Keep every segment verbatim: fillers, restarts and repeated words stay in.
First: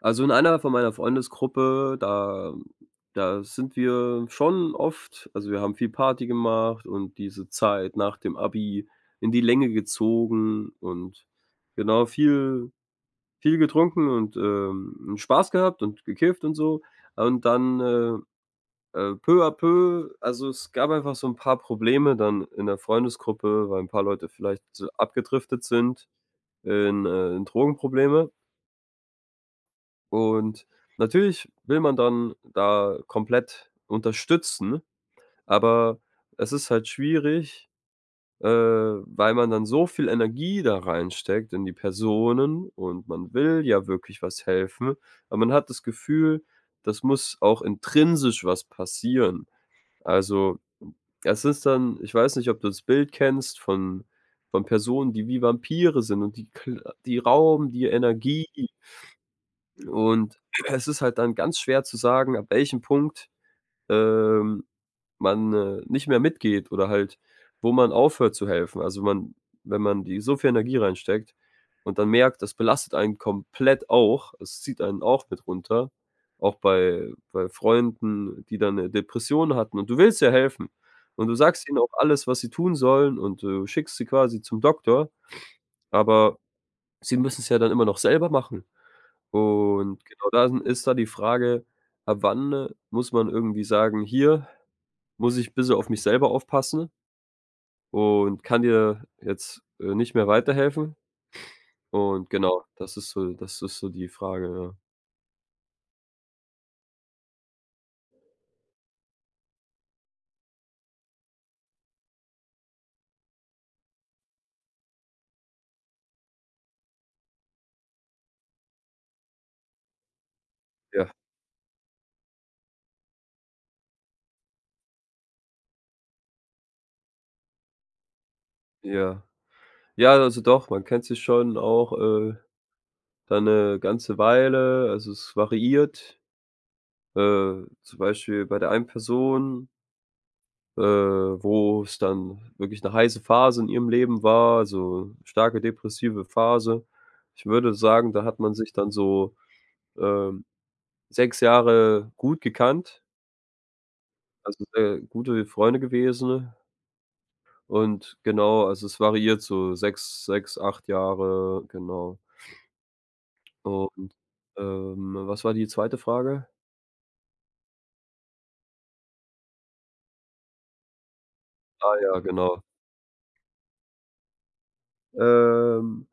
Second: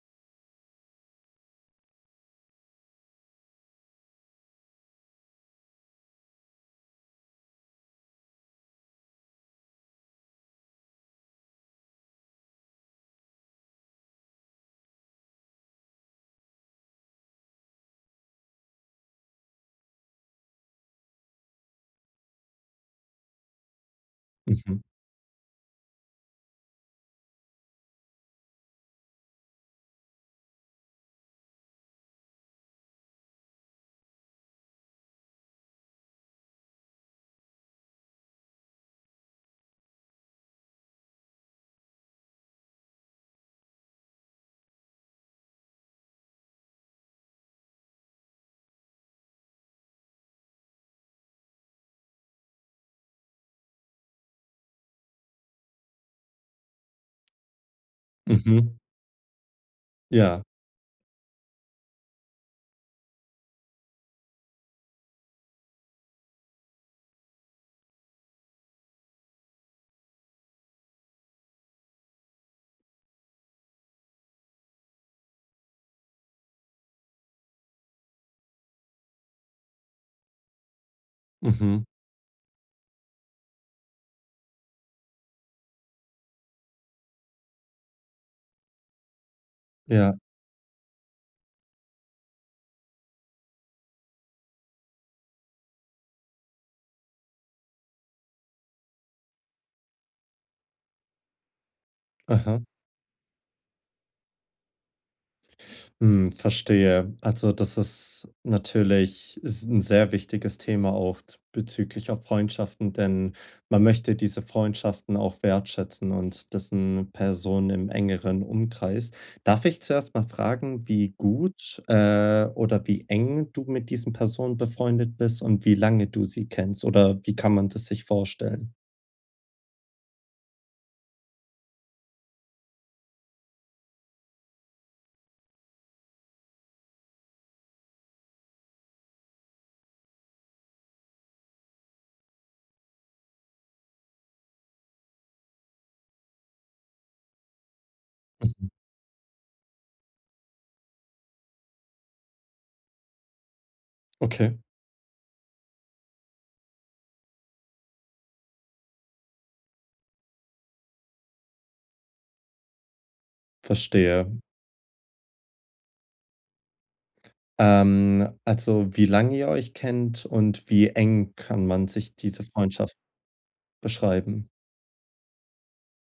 Also, in einer von meiner Freundesgruppe, da da sind wir schon oft, also, wir haben viel Party gemacht und diese Zeit nach dem Abi in die Länge gezogen und genau, viel viel getrunken und, ähm, Spaß gehabt und gekifft und so. Und dann, äh, äh, peu à peu, also, es gab einfach so ein paar Probleme dann in der Freundesgruppe, weil ein paar Leute vielleicht Mhm, so abgedriftet sind in, äh, in Drogenprobleme. Und natürlich will man dann da komplett unterstützen, aber es ist halt schwierig, äh, weil man dann so viel Energie da reinsteckt in die Personen und man will ja wirklich was helfen, aber man hat das Gefühl, das muss auch intrinsisch was passieren. Also, es ist dann, ich weiß nicht, ob du das Bild kennst von von Personen, die wie Vampire sind und die kl die rauben dir Energie. mhm, Und ja, es ist halt dann ganz schwer zu sagen, ab welchem Punkt, ähm, man, äh, nicht mehr mitgeht oder halt, wo man aufhört zu helfen. Also, man, wenn man die so viel Energie reinsteckt und dann merkt, das belastet einen komplett auch, es zieht einen auch mit runter, auch bei bei Freunden, die dann 'ne Depression hatten, und du willst ja helfen und du sagst ihnen mhm, auch alles, was sie tun sollen, und du schickst sie quasi zum Doktor, aber sie müssen es ja dann immer noch selber machen. Und ja, genau, dann ist da die Frage, ab wann muss man irgendwie sagen: „Hier muss ich ein bisschen auf mich selber aufpassen und kann dir jetzt, äh, nicht mehr weiterhelfen.“ Und aha, genau, das ist so, das ist so die Frage, ja. hm, verstehe. Also, das ist natürlich ist 'n sehr wichtiges Thema auch z bezüglich auf Freundschaften, denn man möchte diese Freundschaften auch wertschätzen und das Personen im engeren Umkreis. Darf ich zuerst mal fragen, Ja, wie gut, äh, oder wie eng du mit diesen Personen befreundet bist und wie lange du sie kennst oder wie kann man das sich vorstellen? ja. Ja, also doch, man kennt sich schon auch, äh, dann 'ne ganze Weile. Also, es variiert. Äh, zum Beispiel bei der einen Person, äh, wo es dann wirklich eine heiße Phase in ihrem Leben war, also, starke depressive Phase. Ich würde sagen, da hat man Mhm, sich dann so, ähm, sechs Jahre gut gekannt, okay, also, sehr gute Freunde gewesen, und genau, also, es variiert so sechs, sechs, acht Jahre, genau. Und, verstehe. ähm, was war die zweite Frage? Ähm, also, wie lange ihr euch kennt und wie eng kann man Ah sich ja, diese genau. Freundschaft beschreiben? Ähm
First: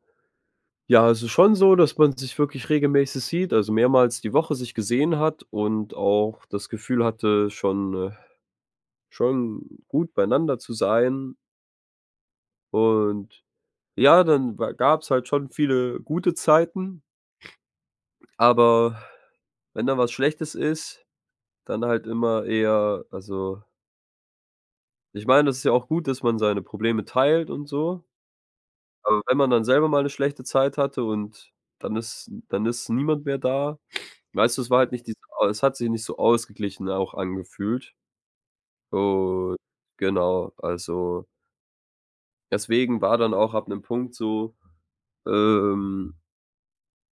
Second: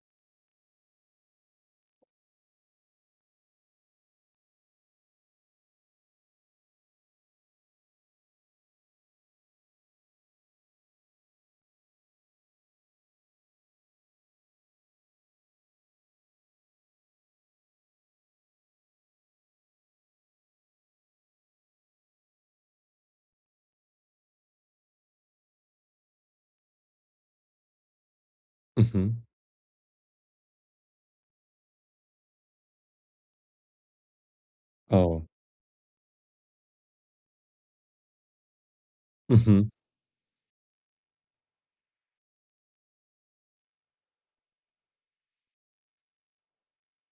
Ja, es ist schon so, dass man sich wirklich regelmäßig sieht, also mehrmals die Woche sich gesehen hat und auch das Gefühl hatte, schon, äh, schon gut beieinander zu sein. Und ja, dann wa gab's halt schon viele gute Zeiten, aber wenn da was Schlechtes ist, dann halt immer eher, also, ich meine, das ist ja auch gut, dass man seine Probleme teilt und so, aber Mhm. wenn man dann selber mal eine schlechte Zeit hatte und dann ist dann ist niemand mehr da. Weißt du, es war halt nicht diese, Oh. es hat sich nicht so ausgeglichen auch angefühlt. Und Mhm. genau, also, deswegen war dann auch ab 'nem Punkt so, ähm,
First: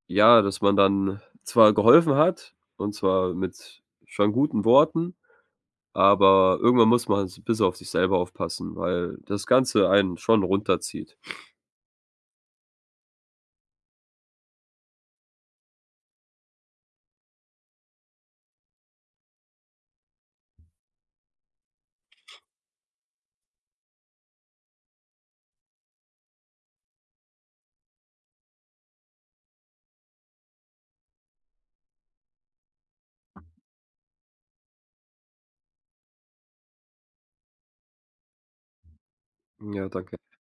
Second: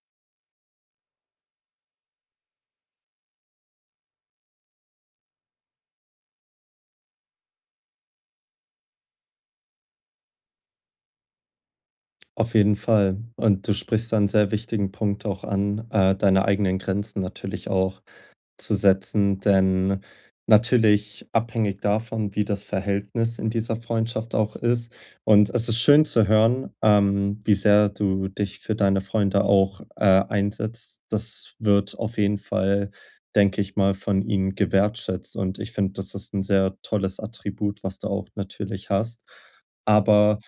ja, dass man dann zwar geholfen hat und zwar mit schon guten Worten, aber irgendwann muss man s bisschen auf sich selber aufpassen, weil das Ganze einen schon runterzieht. Auf jeden Fall. Und du sprichst da 'n sehr wichtigen Punkt auch an, äh, deine eigenen Grenzen natürlich auch zu setzen, denn natürlich abhängig davon, wie das Verhältnis in dieser Freundschaft auch ist. Und es ist schön zu hören, ähm, wie sehr du dich für deine Freunde auch äh, einsetzt. Das wird auf jeden Fall, denke ich mal, von ihnen gewertschätzt. Und ich finde, das ist ein sehr tolles Attribut, was du auch natürlich hast. Ja, danke. Aber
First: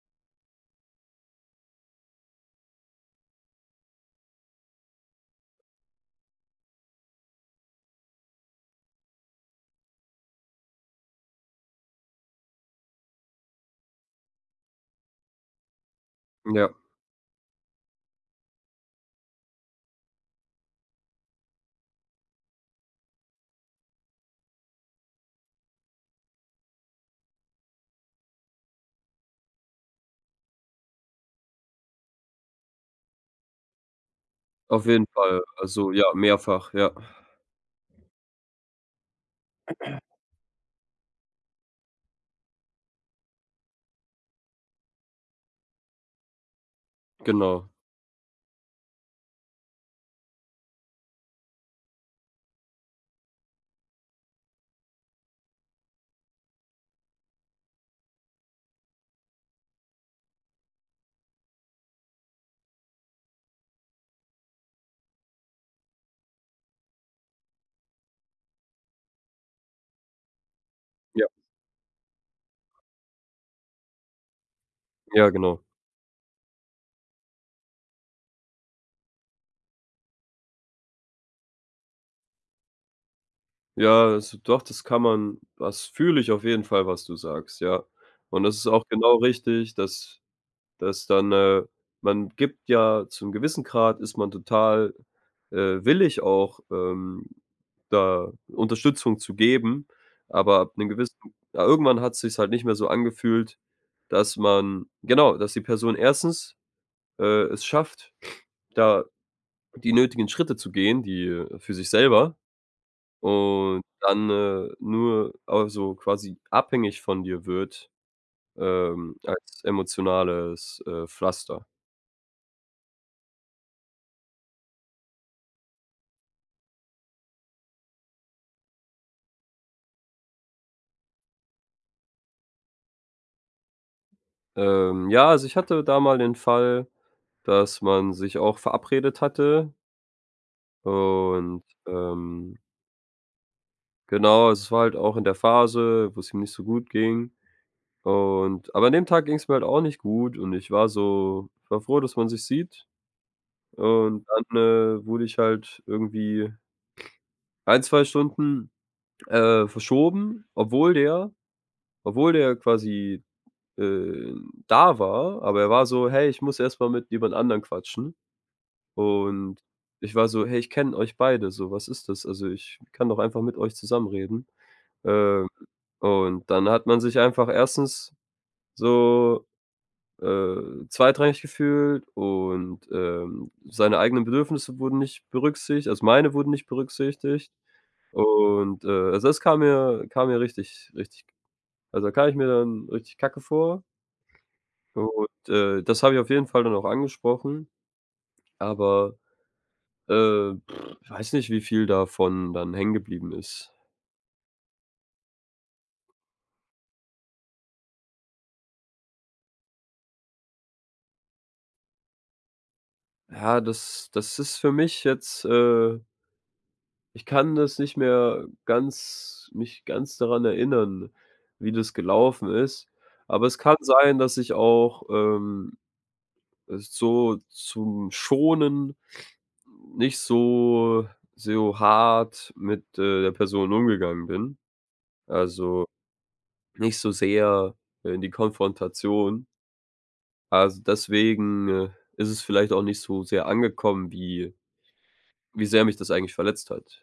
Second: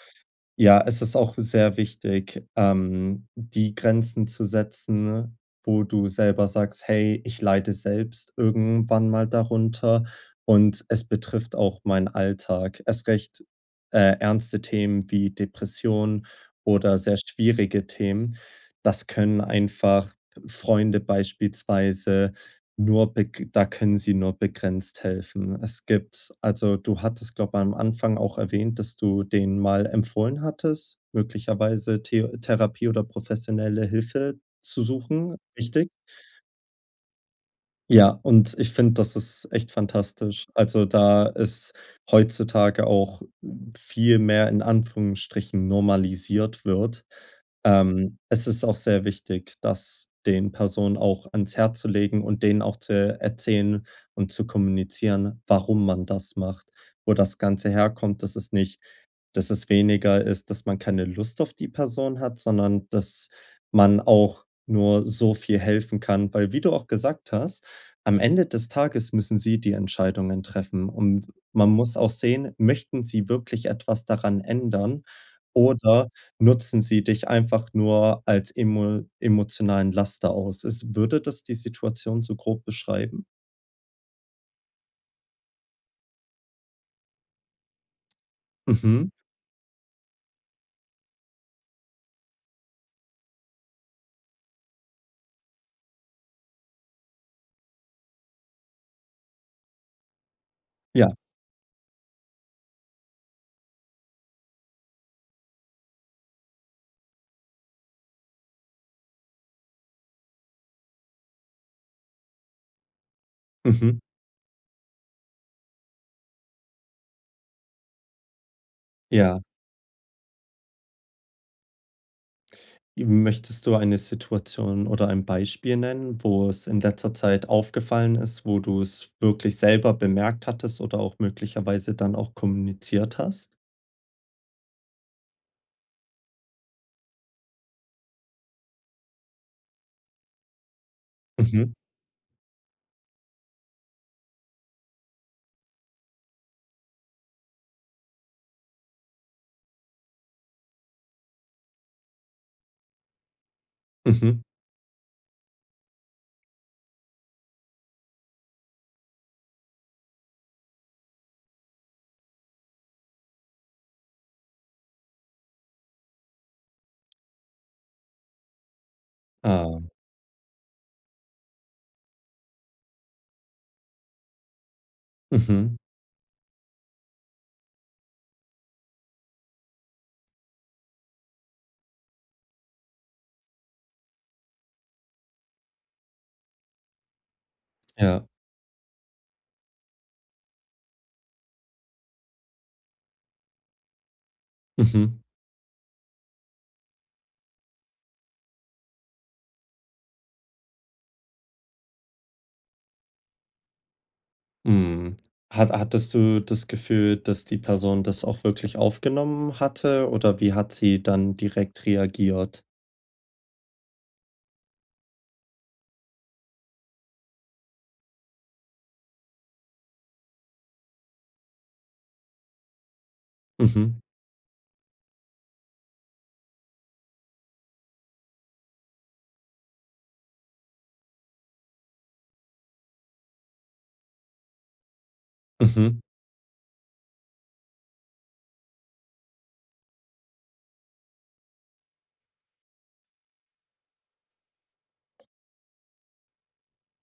ja, es ist auch sehr wichtig, ähm, die Grenzen zu setzen, wo du selber sagst: „Hey, ich leide selbst irgendwann mal darunter und es betrifft auch meinen Alltag.“ Erst recht äh, ernste Themen wie Depressionen Ja, oder sehr schwierige Themen, das können einfach Freunde beispielsweise nur beg da können sie nur begrenzt helfen. Es gibt also, du hattest, glaube ich, am Anfang auch erwähnt, dass du denen mal empfohlen hattest, möglicherweise The Therapie oder professionelle Hilfe zu auf jeden suchen, Fall. richtig? Also, ja, mehrfach, ja. Ja, und ich finde, das ist echt fantastisch. Also, da ist heutzutage auch viel mehr in Anführungsstrichen normalisiert wird. Genau. Ähm, es ist auch sehr wichtig, das den Personen auch ans Herz zu legen und denen auch zu erzählen und zu kommunizieren, warum man das macht, wo das Ganze herkommt. Das ist nicht, dass es weniger ist, dass man keine Lust auf die Person hat, sondern dass man auch nur so viel helfen kann, weil, wie du auch gesagt hast, am Ende des Tages müssen sie die Entscheidungen treffen Ja, und man muss auch sehen, möchten sie wirklich etwas daran ändern ja, genau. oder nutzen sie dich einfach nur als emo emotionalen Laster aus? Ist würde das die Situation so grob beschreiben? Ja, also doch, das kann man, das fühle ich auf jeden Fall, was du sagst, ja. Und das ist auch Mhm. genau richtig, dass dass dann, äh man gibt ja, zu 'nem gewissen Grad ist man total, äh, willig auch, ähm, da Unterstützung zu geben, aber ab einem Ja. gewissen, ja, irgendwann hat es sich halt nicht mehr so angefühlt, dass man, genau, dass die Person erstens, äh, es schafft, da die nötigen Schritte zu gehen, die, äh für sich selber, und Mhm. dann, äh, nur, also, quasi abhängig von dir wird, ähm, Ja. als emotionales, äh, Pflaster. Möchtest du eine Situation oder ein Beispiel nennen, wo es in letzter Zeit aufgefallen ist, wo du es wirklich selber bemerkt hattest oder auch möglicherweise dann auch kommuniziert hast? Ähm, ja, also ich hatte da mal den Fall, dass man sich auch verabredet hatte und, Mhm, ähm, genau, also es war halt auch in der Phase, wo es ihm nicht so gut ging, und aber an dem Tag ging es mir halt auch nicht gut, und ich war so, ich war froh, dass man sich sieht, und mhm, dann, äh, wurde ich halt irgendwie ein, zwei Stunden, Äh, verschoben, obwohl der obwohl der quasi, äh, da war, aber er war so: „Hey, ich muss erst mal mit jemand anderen quatschen.“ Und ah, ich war so: „Hey, ich kenne euch beide so, was ist das? Also, ich kann doch einfach mit euch zusammenreden reden.“ Ähm, mhm, und dann hat man sich einfach erstens so, äh, zweitrangig gefühlt und, ähm, seine eigenen Bedürfnisse wurden nicht berücksichtigt, also, meine wurden nicht berücksichtigt. ja, Und, äh, also, das kam mir kam mir richtig, richtig, also, da kam ich mir dann richtig kacke vor, mhm, und, äh, das habe ich auf jeden Fall dann auch angesprochen, aber, äh, pff, ich weiß nicht, wie viel davon dann hängen geblieben ist. mhm. Hat hattest du das Gefühl, dass die Person das auch wirklich aufgenommen hatte oder wie hat sie dann direkt reagiert? Ja, das das ist für mich jetzt, äh ich kann das nicht mehr ganz mich ganz daran erinnern, wie das gelaufen ist, aber es kann Mhm, sein, dass ich auch, ähm, es so zum Schonen, nicht so so hart mit, äh, der Person umgegangen bin. Also, mhm. nicht so sehr, äh, in die Konfrontation. Also, deswegen, äh, ist es vielleicht auch nicht so sehr angekommen, wie wie sehr mich das eigentlich verletzt hat.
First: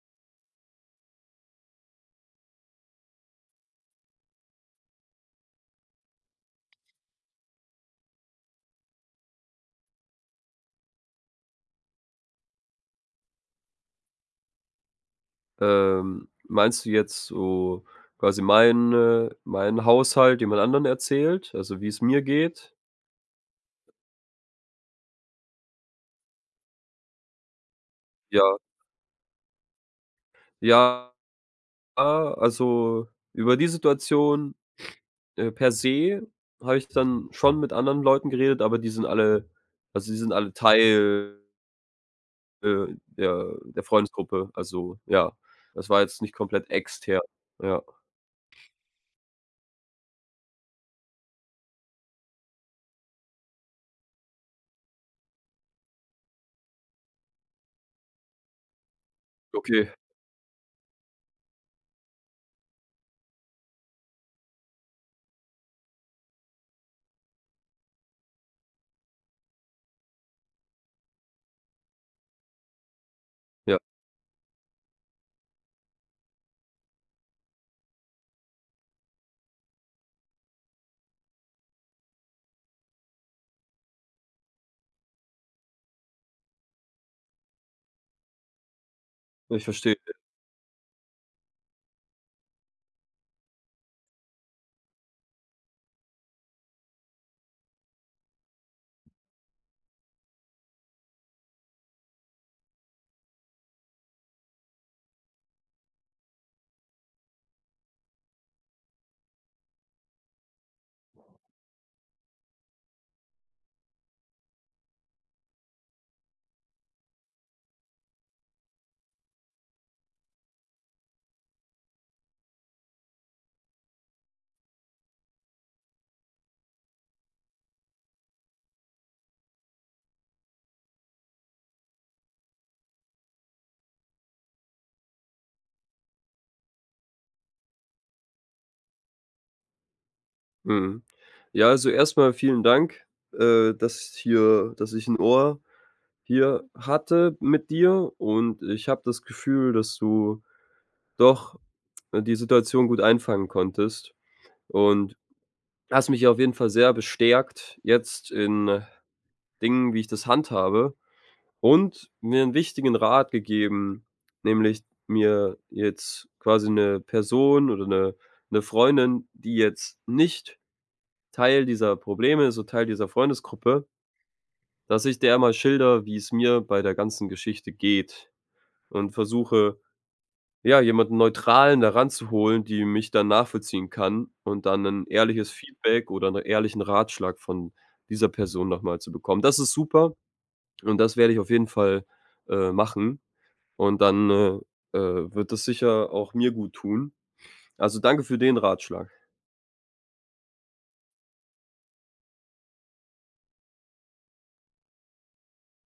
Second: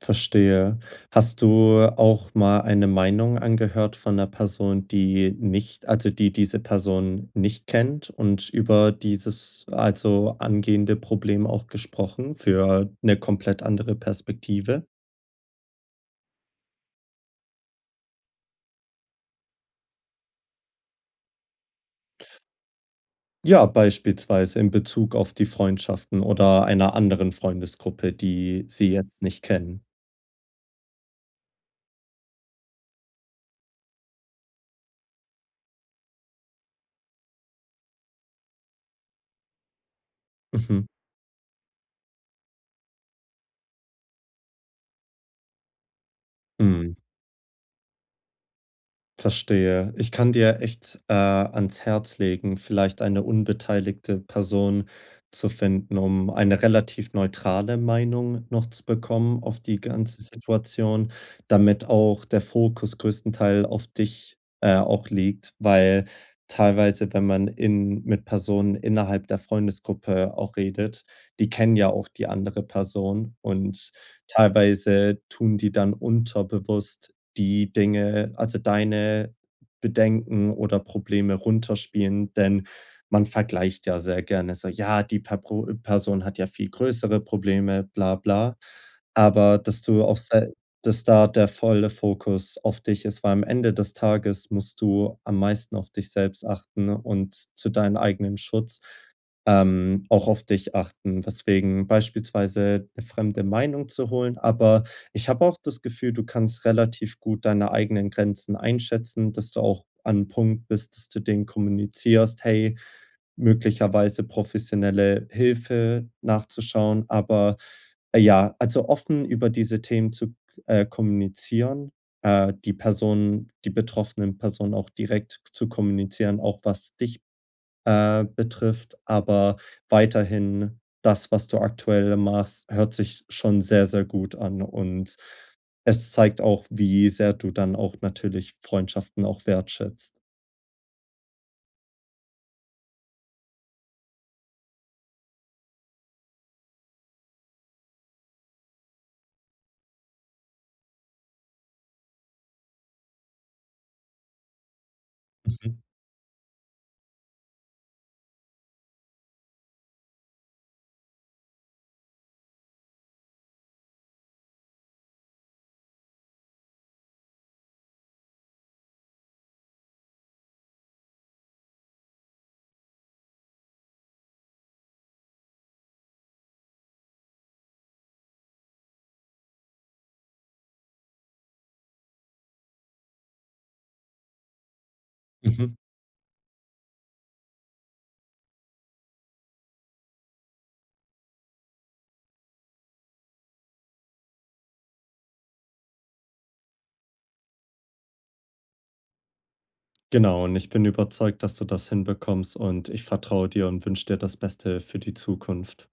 Verstehe. Hast du auch mal eine Meinung angehört von einer Person, die nicht, also, die diese Person nicht kennt, und über dieses, also, angehende Problem auch gesprochen für eine komplett andere Perspektive? Ähm, meinst du jetzt so quasi mein, äh meinen Haushalt jemand anderen erzählt, also wie es mir geht? Ja, beispielsweise in Bezug auf die Freundschaften oder einer anderen Freundesgruppe, Ja. die sie jetzt nicht kennen. Ja, also, über die Situation, äh, per se habe ich dann schon mit anderen Leuten geredet, aber die sind alle, also, die sind alle Mhm. Teil, äh, der der Freundesgruppe. Also, ja, das war jetzt nicht komplett Mhm. extern. Ja, Verstehe. Ich kann dir echt äh, ans Herz legen, vielleicht eine unbeteiligte Person zu finden, um eine relativ neutrale Meinung noch zu bekommen auf die okay, ganze Situation, damit auch der Fokus größtenteils auf dich, äh, auch liegt, weil teilweise, wenn man in mit Personen innerhalb der Freundesgruppe auch redet, die kennen ja auch die andere Person ja, und teilweise tun die dann unterbewusst die Dinge, also, deine Bedenken oder Probleme runterspielen, denn man vergleicht ja sehr gerne so: „Ja, die Papro Person hat ja viel größere Probleme, bla bla.“ Aber ich dass verstehe. du auch se dass da der volle Fokus auf dich ist, weil am Ende des Tages musst du am meisten auf dich selbst achten und zu deinen eigenen Schutz, ähm, auch auf dich achten. Weswegen beispielsweise 'ne fremde Meinung zu holen, aber ich habe auch das Gefühl, du kannst relativ gut deine eigenen Grenzen einschätzen, dass du auch an 'nem Punkt bist, dass du denen kommunizierst: „Hey, möglicherweise professionelle Hilfe nachzuschauen.“ Aber, äh, ja, also, offen über diese Themen zu äh, kommunizieren, äh, die Personen die betroffenen Personen auch direkt zu kommunizieren, auch was dich äh, betrifft, aber weiterhin das, was du aktuell machst, hört sich schon sehr, sehr gut an und es zeigt auch, wie sehr du dann auch natürlich Freundschaften auch wertschätzt. Mhm. Ja, also, erstmal vielen Dank, äh, dass hier, dass ich ein Ohr hier hatte mit dir, und ich habe das Gefühl, dass du doch, äh, die Situation gut einfangen konntest und Mhm, hast mich auf jeden Fall sehr bestärkt jetzt in, äh, Dingen, wie ich das handhabe. Und mir 'n wichtigen Rat gegeben, nämlich mir jetzt quasi 'ne Person oder 'ne 'ne Freundin, die jetzt nicht Teil dieser Probleme ist, so Teil dieser Freundesgruppe, dass ich der mal schildere, wie es mir bei der ganzen Geschichte geht, und versuche, ja, jemanden Neutralen da ranzuholen, die mich dann nachvollziehen kann, und dann 'nen ehrliches mhm. Feedback oder 'nen ehrlichen Ratschlag von dieser Person noch mal zu bekommen. Das ist super, und das werde ich auf jeden Fall, äh, machen. Und dann, äh, äh, wird das sicher auch mir gut tun. Also, danke für den Ratschlag. Genau, und ich bin überzeugt, dass du das hinbekommst, und ich vertraue dir und wünsche dir das Beste für die Zukunft.